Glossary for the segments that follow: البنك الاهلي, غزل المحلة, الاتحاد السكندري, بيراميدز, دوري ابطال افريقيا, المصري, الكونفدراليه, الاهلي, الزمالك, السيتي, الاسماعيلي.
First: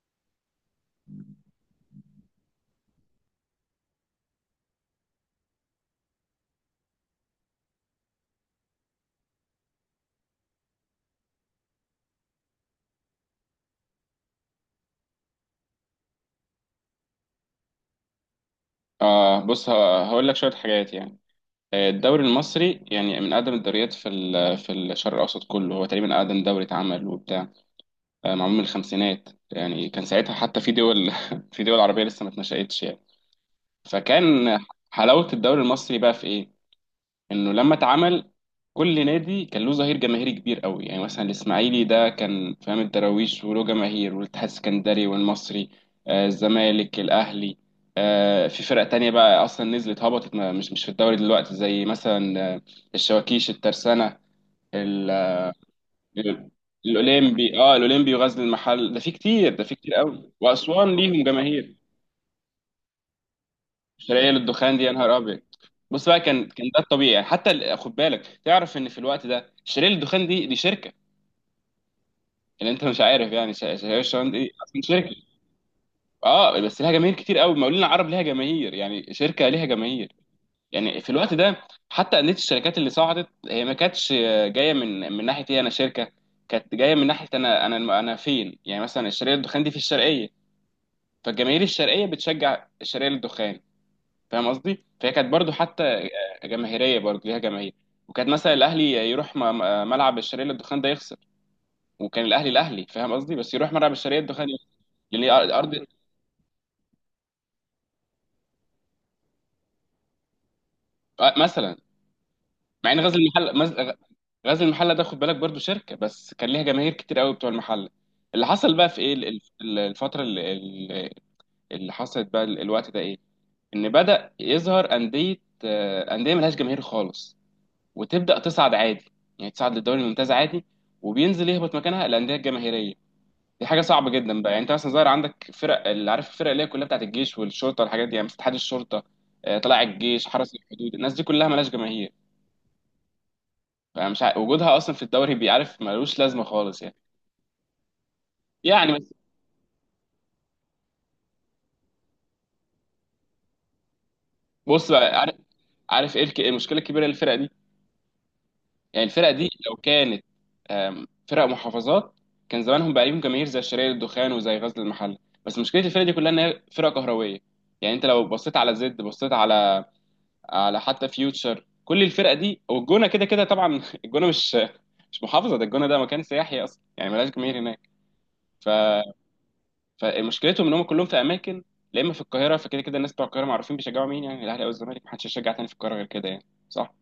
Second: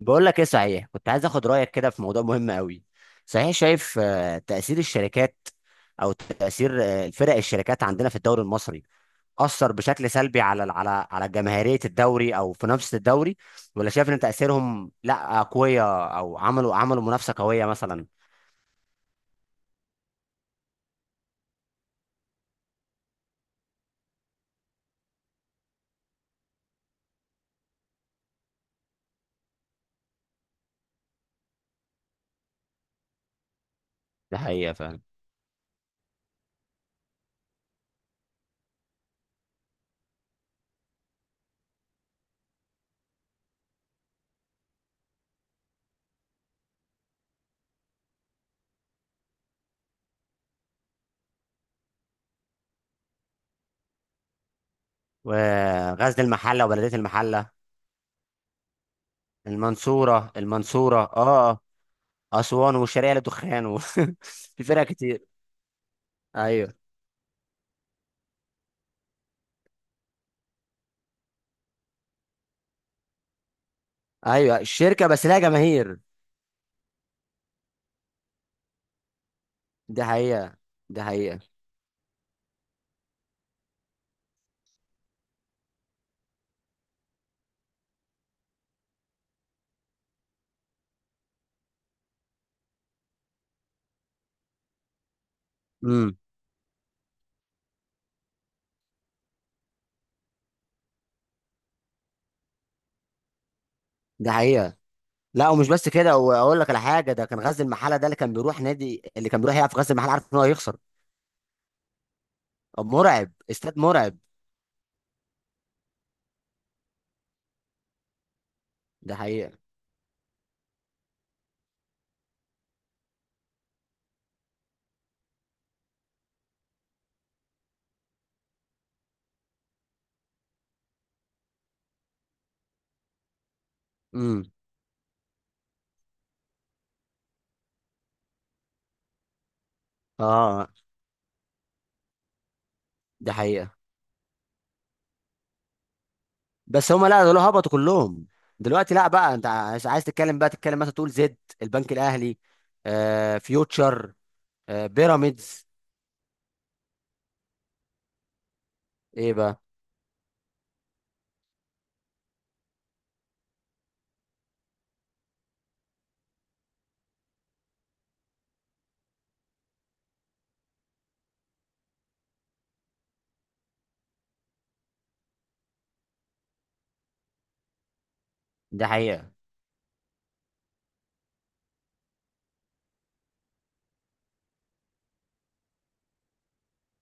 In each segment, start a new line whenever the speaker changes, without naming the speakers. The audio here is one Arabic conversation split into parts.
بقول لك ايه، صحيح كنت عايز اخد رايك كده في موضوع مهم قوي. صحيح شايف تاثير الشركات، او تاثير فرق الشركات عندنا في الدوري المصري اثر بشكل سلبي على جماهيريه الدوري او منافسه الدوري، ولا شايف ان تاثيرهم لا، قويه، او عملوا منافسه قويه مثلا؟
بص هقول لك شوية حاجات يعني. الدوري المصري يعني من أقدم الدوريات في الشرق الأوسط كله، هو تقريبا أقدم دوري اتعمل وبتاع. معمول من الخمسينات، يعني كان ساعتها حتى في دول في دول عربية لسه ما اتنشأتش يعني.
ده
فكان
حقيقة فعلا.
حلاوة الدوري المصري بقى في إيه؟ انه لما اتعمل كل نادي كان له ظهير جماهيري كبير قوي، يعني مثلا الاسماعيلي ده كان فاهم الدراويش وله جماهير، والاتحاد السكندري والمصري، الزمالك، الاهلي. في فرق تانية بقى اصلا نزلت هبطت، مش في الدوري دلوقتي، زي مثلا الشواكيش، الترسانة، ال-
وغزل
ال-
المحله وبلديه المحله.
الاولمبي وغزل المحل، ده في كتير قوي،
المنصوره
واسوان
المنصوره،
ليهم
اه.
جماهير.
اسوان والشرقيه للدخان و.
شرقية
في
للدخان
فرق
دي يا نهار
كتير.
ابيض. بص بقى، كان
ايوه.
ده الطبيعي يعني، حتى خد بالك، تعرف ان في الوقت ده شرقية للدخان دي شركة، اللي انت مش عارف يعني. شرقية للدخان دي
ايوه،
اصلا
الشركه
شركة.
بس لها جماهير.
اه، بس لها جماهير كتير قوي. المقاولين العرب لها جماهير، يعني شركة لها
دي
جماهير.
حقيقة.
يعني
دي
في الوقت
حقيقة.
ده حتى اندية الشركات اللي صعدت، هي ما كانتش جاية من ناحية ايه، انا شركة. كانت جاية من ناحية انا فين، يعني مثلا الشرقية للدخان دي في الشرقية، فالجماهير الشرقية بتشجع الشرقية للدخان. فاهم قصدي؟ فهي كانت برضو حتى
امم.
جماهيريه، برضو ليها جماهير. وكانت مثلا الاهلي يروح ملعب الشرقيه للدخان ده يخسر. وكان الاهلي فاهم قصدي، بس يروح ملعب الشرقيه
دي
للدخان يخسر،
حقيقة.
لان هي
لا، ومش
ارض.
بس كده، واقول لك على حاجة. ده كان غزل المحلة ده، اللي كان بيروح نادي، اللي كان بيروح يلعب في غزل المحلة عارف ان هو هيخسر.
مثلا،
طب
مع ان غزل
مرعب،
المحله
استاد مرعب.
غزل المحله ده خد بالك برضو شركه، بس كان ليها جماهير كتير قوي بتوع المحله. اللي حصل بقى في ايه،
ده حقيقة.
الفتره اللي حصلت بقى الوقت ده ايه، ان بدأ يظهر انديه، انديه ملهاش جماهير خالص وتبدا تصعد عادي، يعني تصعد للدوري الممتاز عادي، وبينزل يهبط مكانها الانديه الجماهيريه. دي حاجه صعبه جدا
امم.
بقى، يعني انت مثلا ظاهر عندك فرق، اللي عارف الفرق اللي هي كلها بتاعت الجيش والشرطه والحاجات دي، يعني مثلا اتحاد الشرطه، طلائع الجيش، حرس
اه.
الحدود، الناس دي كلها مالهاش جماهير.
ده حقيقة.
فمش وجودها اصلا في الدوري بيعرف ملوش لازمه خالص
بس
يعني.
هما لا، دول هبطوا كلهم.
يعني
دلوقتي لا،
بس،
بقى انت عايز تتكلم، بقى تتكلم مثلا تقول زد، البنك الاهلي، فيوتشر،
بص بقى، عارف
بيراميدز.
عارف ايه المشكله الكبيره للفرق دي؟ يعني الفرقة
ايه
دي
بقى؟
لو كانت فرق محافظات، كان زمانهم بقى ليهم جماهير زي شرقية الدخان وزي غزل المحلة. بس مشكلة الفرقة دي كلها إن هي فرقة كهروية، يعني أنت لو بصيت على زد، بصيت على، على حتى فيوتشر، كل الفرقة دي والجونة، كده كده طبعا الجونة مش محافظة، ده الجونة ده مكان سياحي أصلا، يعني ملهاش جماهير هناك. ف...
ده حقيقة.
فمشكلتهم إن هم كلهم في أماكن، لا إما في القاهرة، فكده كده الناس بتوع القاهرة معروفين بيشجعوا مين، يعني الأهلي أو الزمالك، محدش يشجع تاني في القاهرة غير كده يعني صح؟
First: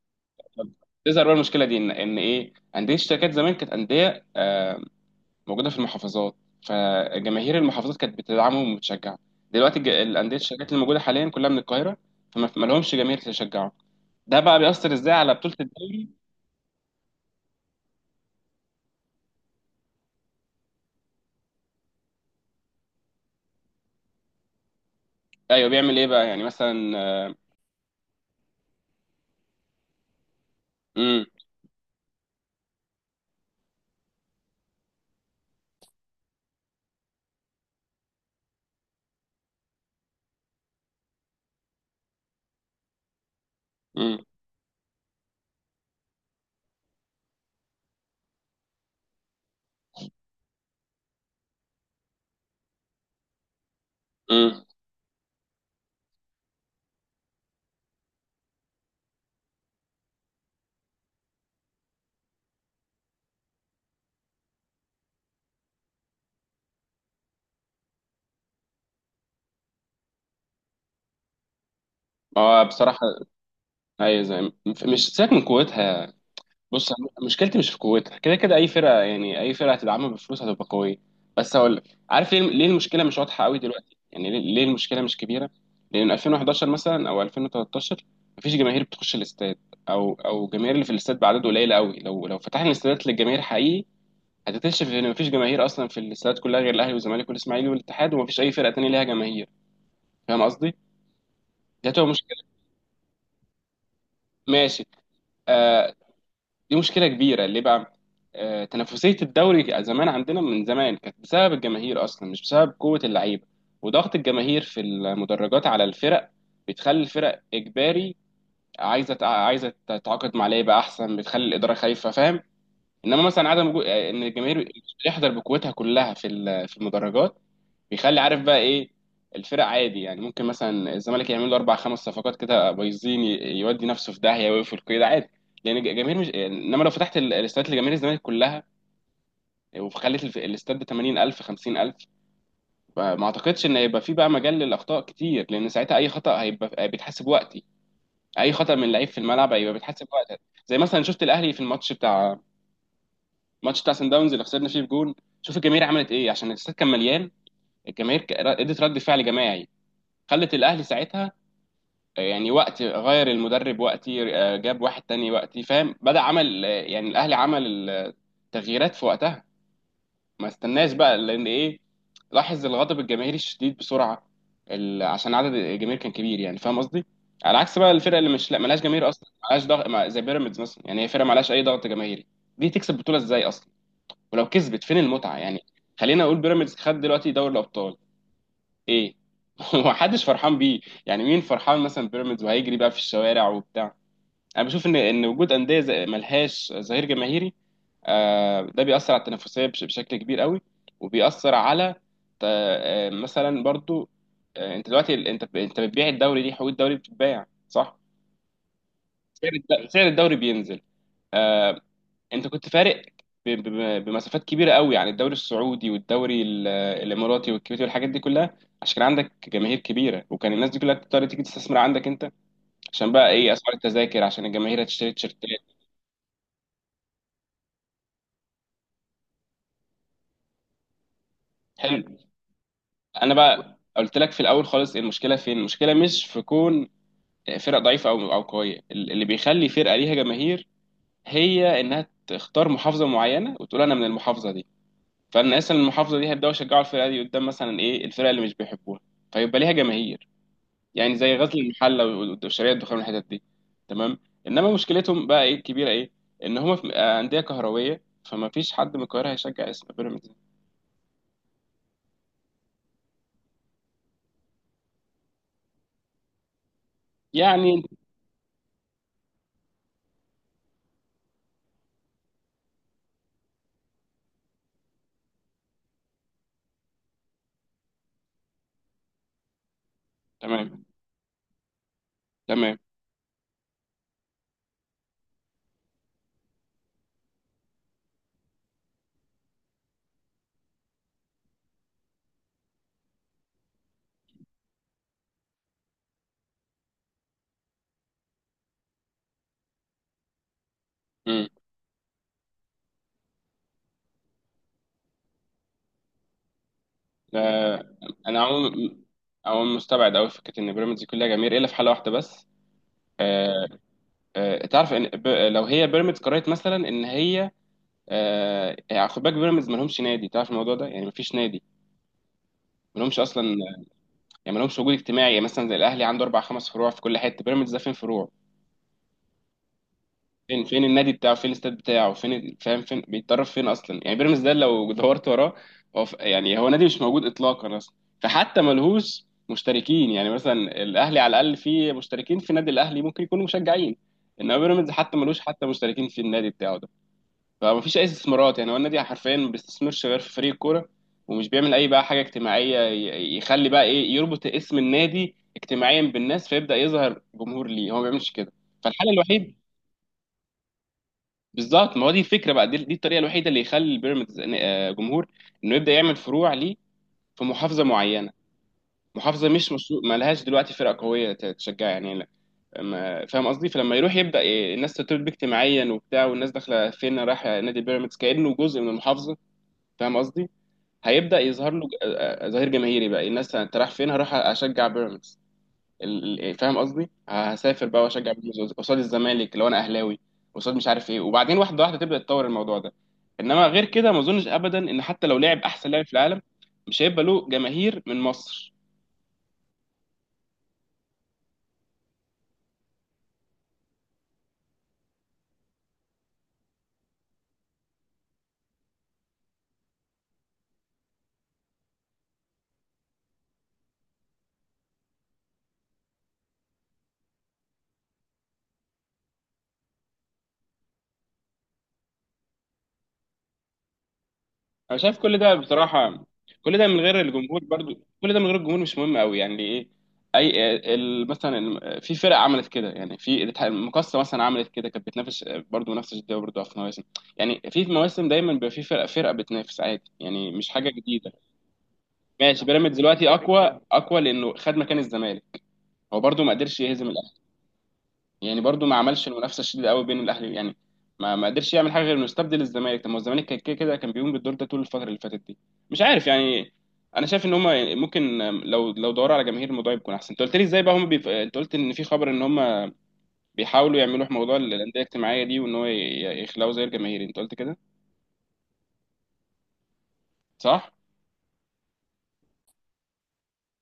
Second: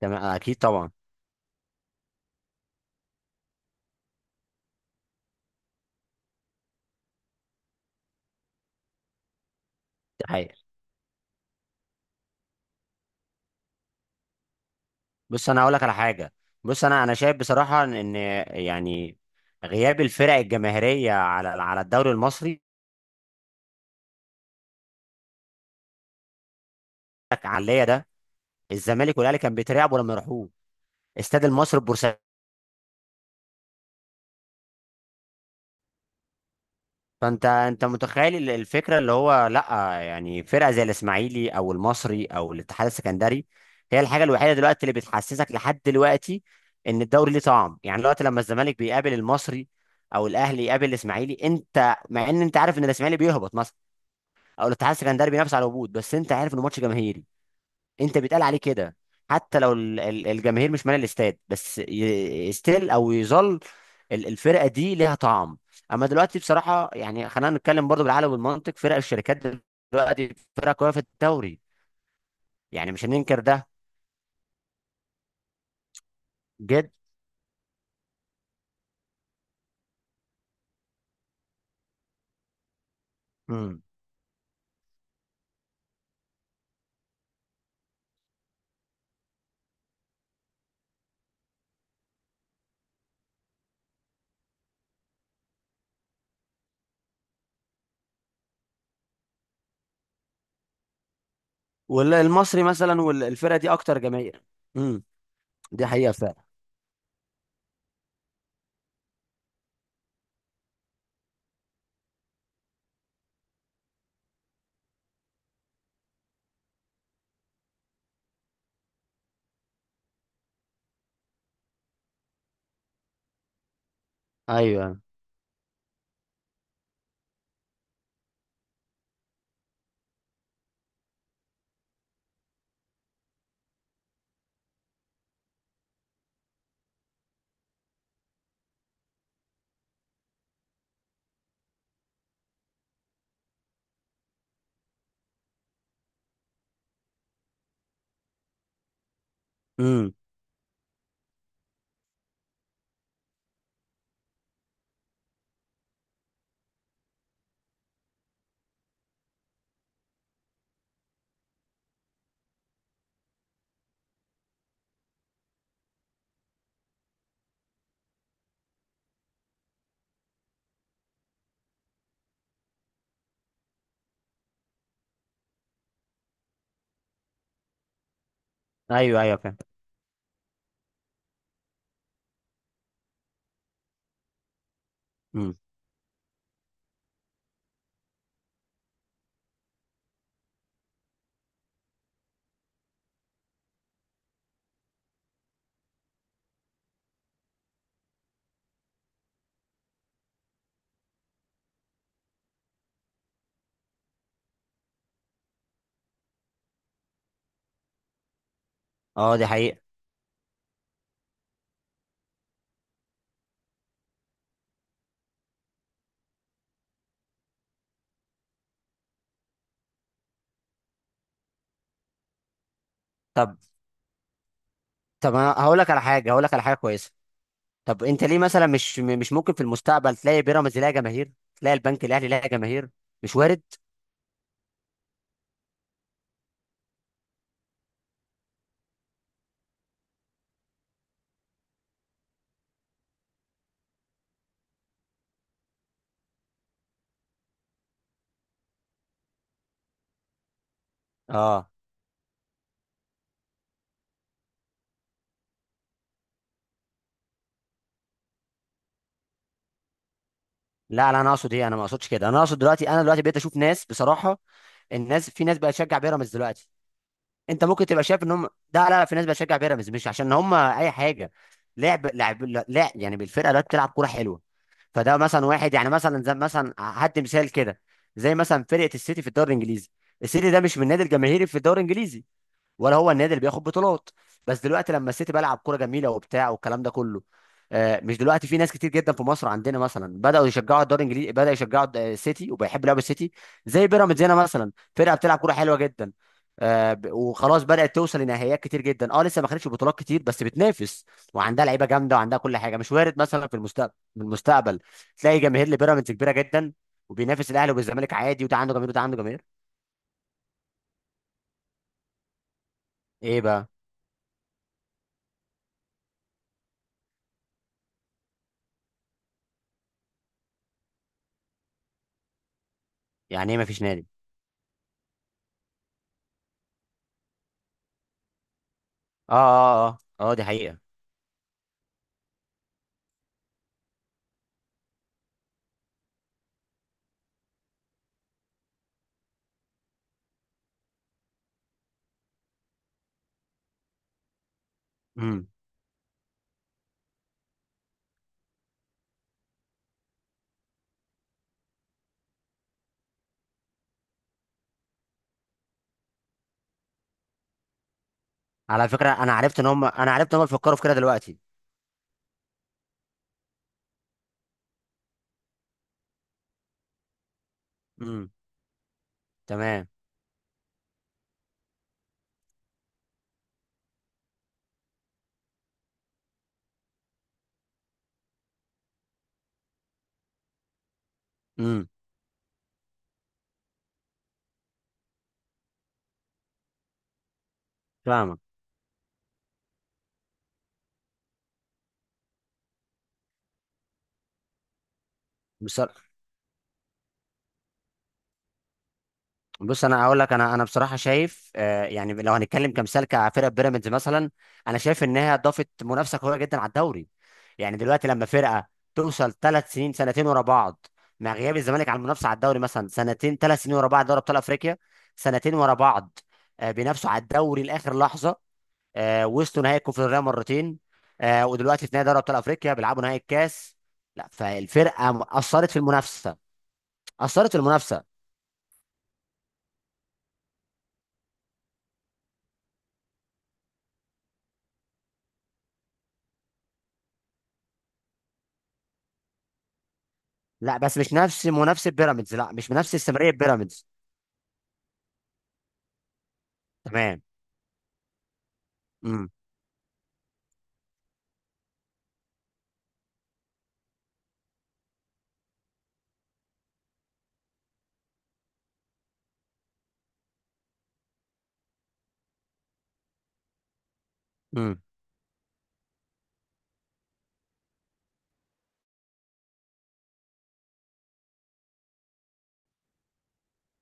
تمام، اكيد طبعا.
تظهر بقى المشكله دي، ان ايه، انديه الشركات زمان كانت انديه، موجوده في المحافظات، فجماهير المحافظات كانت بتدعمهم وبتشجعهم. دلوقتي
ده
الانديه
حقيقة.
الشركات اللي موجوده حاليا كلها من القاهره، فما ما لهمش جماهير تشجعهم. ده بقى بيأثر ازاي على
بص،
بطوله
انا هقول لك على
الدوري؟
حاجه. بص، انا شايف بصراحه ان، يعني، غياب الفرق الجماهيريه على الدوري المصري
ايوه، بيعمل ايه بقى يعني مثلا.
عليا ده. الزمالك والاهلي كان بيترعبوا لما يروحوه
امم
استاد المصري البورسعيدي. فانت، انت متخيل الفكره اللي هو لا، يعني فرقه زي الاسماعيلي او المصري او الاتحاد السكندري هي الحاجه
امم
الوحيده دلوقتي اللي بتحسسك لحد دلوقتي ان الدوري ليه طعم. يعني دلوقتي لما الزمالك بيقابل المصري، او الاهلي يقابل الاسماعيلي، انت مع ان انت عارف ان الاسماعيلي بيهبط مثلا،
امم
او الاتحاد السكندري بينافس على الهبوط، بس انت عارف انه ماتش جماهيري. انت بيتقال عليه كده. حتى لو الجماهير مش مالي الاستاد، بس ستيل او يظل الفرقه دي ليها طعم. اما دلوقتي بصراحه، يعني خلينا نتكلم برضو بالعقل والمنطق، فرق الشركات دلوقتي فرقه قويه في الدوري.
هو
يعني مش
بصراحه،
هننكر ده.
ايوه زي، مش سيبك من قوتها.
جد.
بص، أنا مشكلتي مش في قوتها، كده كده اي فرقه، يعني اي فرقه هتدعمها بفلوس هتبقى قويه. بس هقول لك، عارف ليه المشكله مش واضحه قوي
امم.
دلوقتي، يعني ليه المشكله مش كبيره؟ لان 2011 مثلا او 2013 مفيش جماهير بتخش الاستاد، او الجماهير اللي في الاستاد بعدد قليل قوي. لو فتحنا الاستادات للجماهير حقيقي، هتكتشف ان مفيش جماهير اصلا في الاستادات كلها غير الاهلي والزمالك والاسماعيلي والاتحاد، ومفيش اي فرقه تانيه ليها جماهير. فاهم قصدي؟ دي هتبقى مشكله.
والمصري مثلا، والفرقه دي اكتر جماهير.
ماشي.
امم. دي
آه،
حقيقه فعلا.
دي مشكله كبيره ليه بقى؟ تنافسيه الدوري زمان عندنا من زمان كانت بسبب الجماهير اصلا، مش بسبب قوه اللعيبه، وضغط الجماهير في المدرجات على الفرق بتخلي الفرق اجباري عايزه عايزه تتعاقد مع لعيبه احسن، بتخلي الاداره خايفه، فاهم؟ انما مثلا عدم وجود ان الجماهير
ايوه.
يحضر بقوتها كلها في المدرجات، بيخلي عارف بقى ايه، الفرق عادي. يعني ممكن مثلا الزمالك يعمل له اربع خمس صفقات كده بايظين، يودي نفسه في داهيه ويقفل كده عادي، لان الجماهير مش. انما لو فتحت الاستاد لجماهير الزمالك كلها، وخليت الاستاد ب 80000، 50000، ما اعتقدش ان هيبقى في بقى مجال للاخطاء كتير، لان ساعتها اي خطا هيبقى بيتحسب وقتي، اي خطا من لعيب في الملعب هيبقى بيتحسب
امم.
وقتها. زي مثلا شفت الاهلي في الماتش بتاع سان داونز اللي خسرنا فيه بجون. شوف الجماهير عملت ايه، عشان الاستاد كان مليان. الجماهير ادت رد فعل جماعي، خلت الاهلي ساعتها، يعني وقت غير المدرب وقتي، جاب واحد تاني وقتي، فاهم، بدأ عمل، يعني الاهلي عمل التغييرات في وقتها، ما استناش بقى، لان ايه، لاحظ الغضب الجماهيري الشديد بسرعه، عشان عدد الجماهير كان كبير، يعني فاهم قصدي. على عكس بقى الفرق اللي مش، لا، ملهاش جماهير
ايوه،
اصلا،
ايوه، فعلا.
ملهاش ضغط، زي بيراميدز مثلا، يعني هي فرقه ملهاش اي ضغط جماهيري. دي تكسب بطوله ازاي اصلا؟ ولو كسبت فين المتعه
امم.
يعني؟ خلينا اقول بيراميدز خد دلوقتي دوري الابطال، ايه هو محدش فرحان بيه. يعني مين فرحان مثلا بيراميدز وهيجري بقى في الشوارع وبتاع؟ انا بشوف ان وجود انديه زي، ملهاش ظهير جماهيري، ده بيأثر على التنافسيه، بشكل كبير قوي، وبيأثر على، مثلا برضو، انت دلوقتي، انت بتبيع الدوري، دي حقوق الدوري بتتباع صح.
اه، دي
سعر
حقيقه.
الد- سعر الدوري بينزل. آه، انت كنت فارق بمسافات كبيره قوي يعني، الدوري السعودي والدوري الاماراتي والكويتي والحاجات دي كلها، عشان كان عندك جماهير كبيره، وكان الناس دي كلها بتضطر تيجي تستثمر عندك انت، عشان بقى ايه،
طب،
اسعار التذاكر، عشان الجماهير هتشتري
طب،
تيشيرتات.
انا هقول لك على حاجه، هقول لك على حاجه كويسه. طب انت ليه مثلا مش مش ممكن في المستقبل تلاقي بيراميدز لها جماهير، تلاقي
حلو.
البنك الاهلي لها جماهير؟
انا
مش وارد؟
بقى قلت لك في الاول خالص، المشكله فين، المشكله مش في كون فرق ضعيفه او او قويه، اللي بيخلي فرقه ليها جماهير هي انها تختار محافظه معينه وتقول انا من المحافظه دي، فالناس من المحافظه دي هيبداوا يشجعوا الفرقه دي قدام مثلا ايه، الفرقه اللي مش بيحبوها، فيبقى ليها جماهير. يعني زي غزل
اه.
المحله والشرقيه الدخان والحتت دي. تمام. انما مشكلتهم بقى ايه الكبيره ايه، ان هم في، انديه كهرويه، فما فيش حد من القاهره هيشجع اسم بيراميدز.
لا، لا، انا اقصد ايه؟ انا ما اقصدش كده، انا اقصد دلوقتي انا دلوقتي بقيت اشوف ناس بصراحه. في ناس بقت تشجع بيراميدز دلوقتي. انت
يعني.
ممكن تبقى شايف ان هم. ده لا، لا، في ناس بقت تشجع بيراميدز مش عشان هم اي حاجه. لعب، لا، يعني بالفرقه دلوقتي بتلعب كوره حلوه. فده مثلا واحد، يعني مثلا زي مثلا هدي مثال كده. زي مثلا فرقه السيتي في الدوري الانجليزي، السيتي ده مش من
تمام.
النادي الجماهيري في الدوري الانجليزي،
تمام.
ولا هو النادي اللي بياخد بطولات، بس دلوقتي لما السيتي بلعب كوره جميله وبتاع والكلام ده كله، مش دلوقتي في ناس كتير جدا في مصر عندنا مثلا بداوا يشجعوا الدوري الانجليزي، بدا يشجعوا السيتي، وبيحب لعب السيتي. زي بيراميدز هنا مثلا، فرقه بتلعب كوره حلوه جدا، وخلاص بدات توصل لنهائيات كتير جدا، لسه ما خدتش بطولات كتير بس بتنافس،
امم.
وعندها لعيبه جامده وعندها كل حاجه. مش وارد مثلا في المستقبل؟ في المستقبل تلاقي جماهير لبيراميدز كبيره جدا، وبينافس الاهلي والزمالك
انا
عادي، وده عنده جماهير
عموما،
وده عنده جماهير.
عموما مستبعد قوي فكره ان بيراميدز كلها جماهير، الا في حاله واحده بس.
ايه
آه،
بقى؟
تعرف ان، لو هي بيراميدز قررت مثلا ان هي، يعني خد بالك، بيراميدز ما لهمش نادي، تعرف الموضوع ده، يعني ما فيش نادي، ما لهمش اصلا.
يعني ايه ما فيش نادي؟
يعني ما لهمش وجود اجتماعي، يعني مثلا زي الاهلي عنده اربع خمس فروع في كل حته، بيراميدز ده فين فروع؟
اه، اه، اه، اه، دي
فين،
حقيقة.
فين النادي بتاعه، فين الاستاد بتاعه، فين فاهم، فين بيتدرب، فين اصلا، يعني بيراميدز ده لو دورت وراه، هو يعني هو نادي مش موجود اطلاقا اصلا. فحتى ملهوش مشتركين يعني مثلا، الاهلي على الاقل فيه مشتركين في نادي الاهلي ممكن يكونوا مشجعين، انما بيراميدز حتى ملوش
امم.
حتى مشتركين في النادي بتاعه ده، فمفيش اي استثمارات، يعني هو النادي حرفيا ما بيستثمرش غير في فريق الكوره، ومش بيعمل اي بقى حاجه اجتماعيه، يخلي بقى ايه، يربط اسم النادي اجتماعيا بالناس، فيبدا يظهر جمهور ليه. هو ما بيعملش كده.
على فكرة،
فالحل
انا
الوحيد،
عرفت ان هم انا عرفت ان هم بيفكروا في كده دلوقتي.
بالظبط، ما هو دي الفكره بقى، دي الطريقه الوحيده اللي يخلي البيراميدز جمهور، انه يبدا يعمل فروع ليه في محافظه
امم.
معينه، محافظه مش
تمام.
مشروع، ما لهاش دلوقتي فرقه قويه تشجع يعني لا. فاهم قصدي؟ فلما يروح يبدا إيه، الناس ترتبط بيه اجتماعيا وبتاع، والناس داخله فين، رايحه نادي بيراميدز، كانه جزء من المحافظه، فاهم قصدي؟ هيبدأ يظهر له،
امم.
ظهير جماهيري بقى، الناس انت رايح فين، هروح اشجع بيراميدز. يعني فاهم قصدي، هسافر بقى واشجع
فاهمك.
بيراميدز قصاد الزمالك لو انا اهلاوي، قصاد مش عارف ايه، وبعدين واحده واحده تبدأ تطور الموضوع ده. انما غير كده، ما اظنش ابدا ان حتى لو لعب
بص،
احسن لاعب في العالم، مش هيبقى له جماهير من مصر.
بص، انا اقول لك، انا بصراحة شايف، يعني لو هنتكلم كمثال كفرقة بيراميدز مثلا، انا شايف انها ضافت منافسة قوية جدا على الدوري. يعني دلوقتي لما فرقة توصل 3 سنين، سنتين ورا بعض، مع غياب الزمالك عن المنافسة على الدوري مثلا سنتين 3 سنين ورا بعض دوري ابطال افريقيا، سنتين ورا بعض، بينافسوا على الدوري لاخر لحظة، وصلوا نهائي الكونفدراليه مرتين، ودلوقتي في نهائي دوري ابطال افريقيا بيلعبوا نهائي الكاس. لا،
انا
فالفرقه
شايف كل ده
اثرت في
بصراحه،
المنافسه،
كل ده من غير
اثرت في
الجمهور برضو،
المنافسه.
كل ده من غير الجمهور مش مهم قوي، يعني ايه، اي مثلا في فرق عملت كده، يعني في المقصه مثلا عملت كده، كانت بتنافس برضو نفس الجديه، برضو في مواسم، يعني في مواسم دايما بيبقى في فرق، فرقه بتنافس عادي يعني، مش
لا،
حاجه
بس مش
جديده.
نفس منافسه بيراميدز، لا،
ماشي،
مش بنفس
بيراميدز دلوقتي
استمراريه
اقوى
بيراميدز.
اقوى لانه خد مكان الزمالك. هو برضو ما قدرش يهزم،
تمام.
يعني برضو ما عملش
امم.
المنافسه الشديده قوي بين الاهلي يعني، ما قدرش يعمل حاجه غير انه يستبدل الزمالك. طب ما هو الزمالك كان كده كده كان بيقوم بالدور ده طول الفتره اللي فاتت دي. مش عارف يعني. انا شايف ان هم ممكن، لو دوروا على جماهير الموضوع يكون احسن. انت قلت لي ازاي بقى هم انت قلت ان في خبر ان هم بيحاولوا يعملوا موضوع
امم.
الانديه الاجتماعيه دي، وان هو يخلقوا زي الجماهير، انت قلت كده صح؟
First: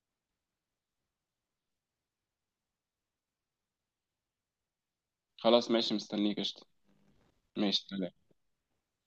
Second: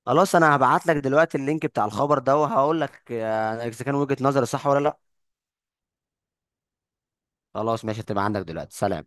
خلاص، انا هبعت لك دلوقتي اللينك بتاع الخبر ده، وهقول لك اذا كان وجهه نظري صح ولا لا.
خلاص، ماشي، مستنيك، قشطه.
خلاص،
ماشي.
ماشي، هتبقى عندك دلوقتي. سلام.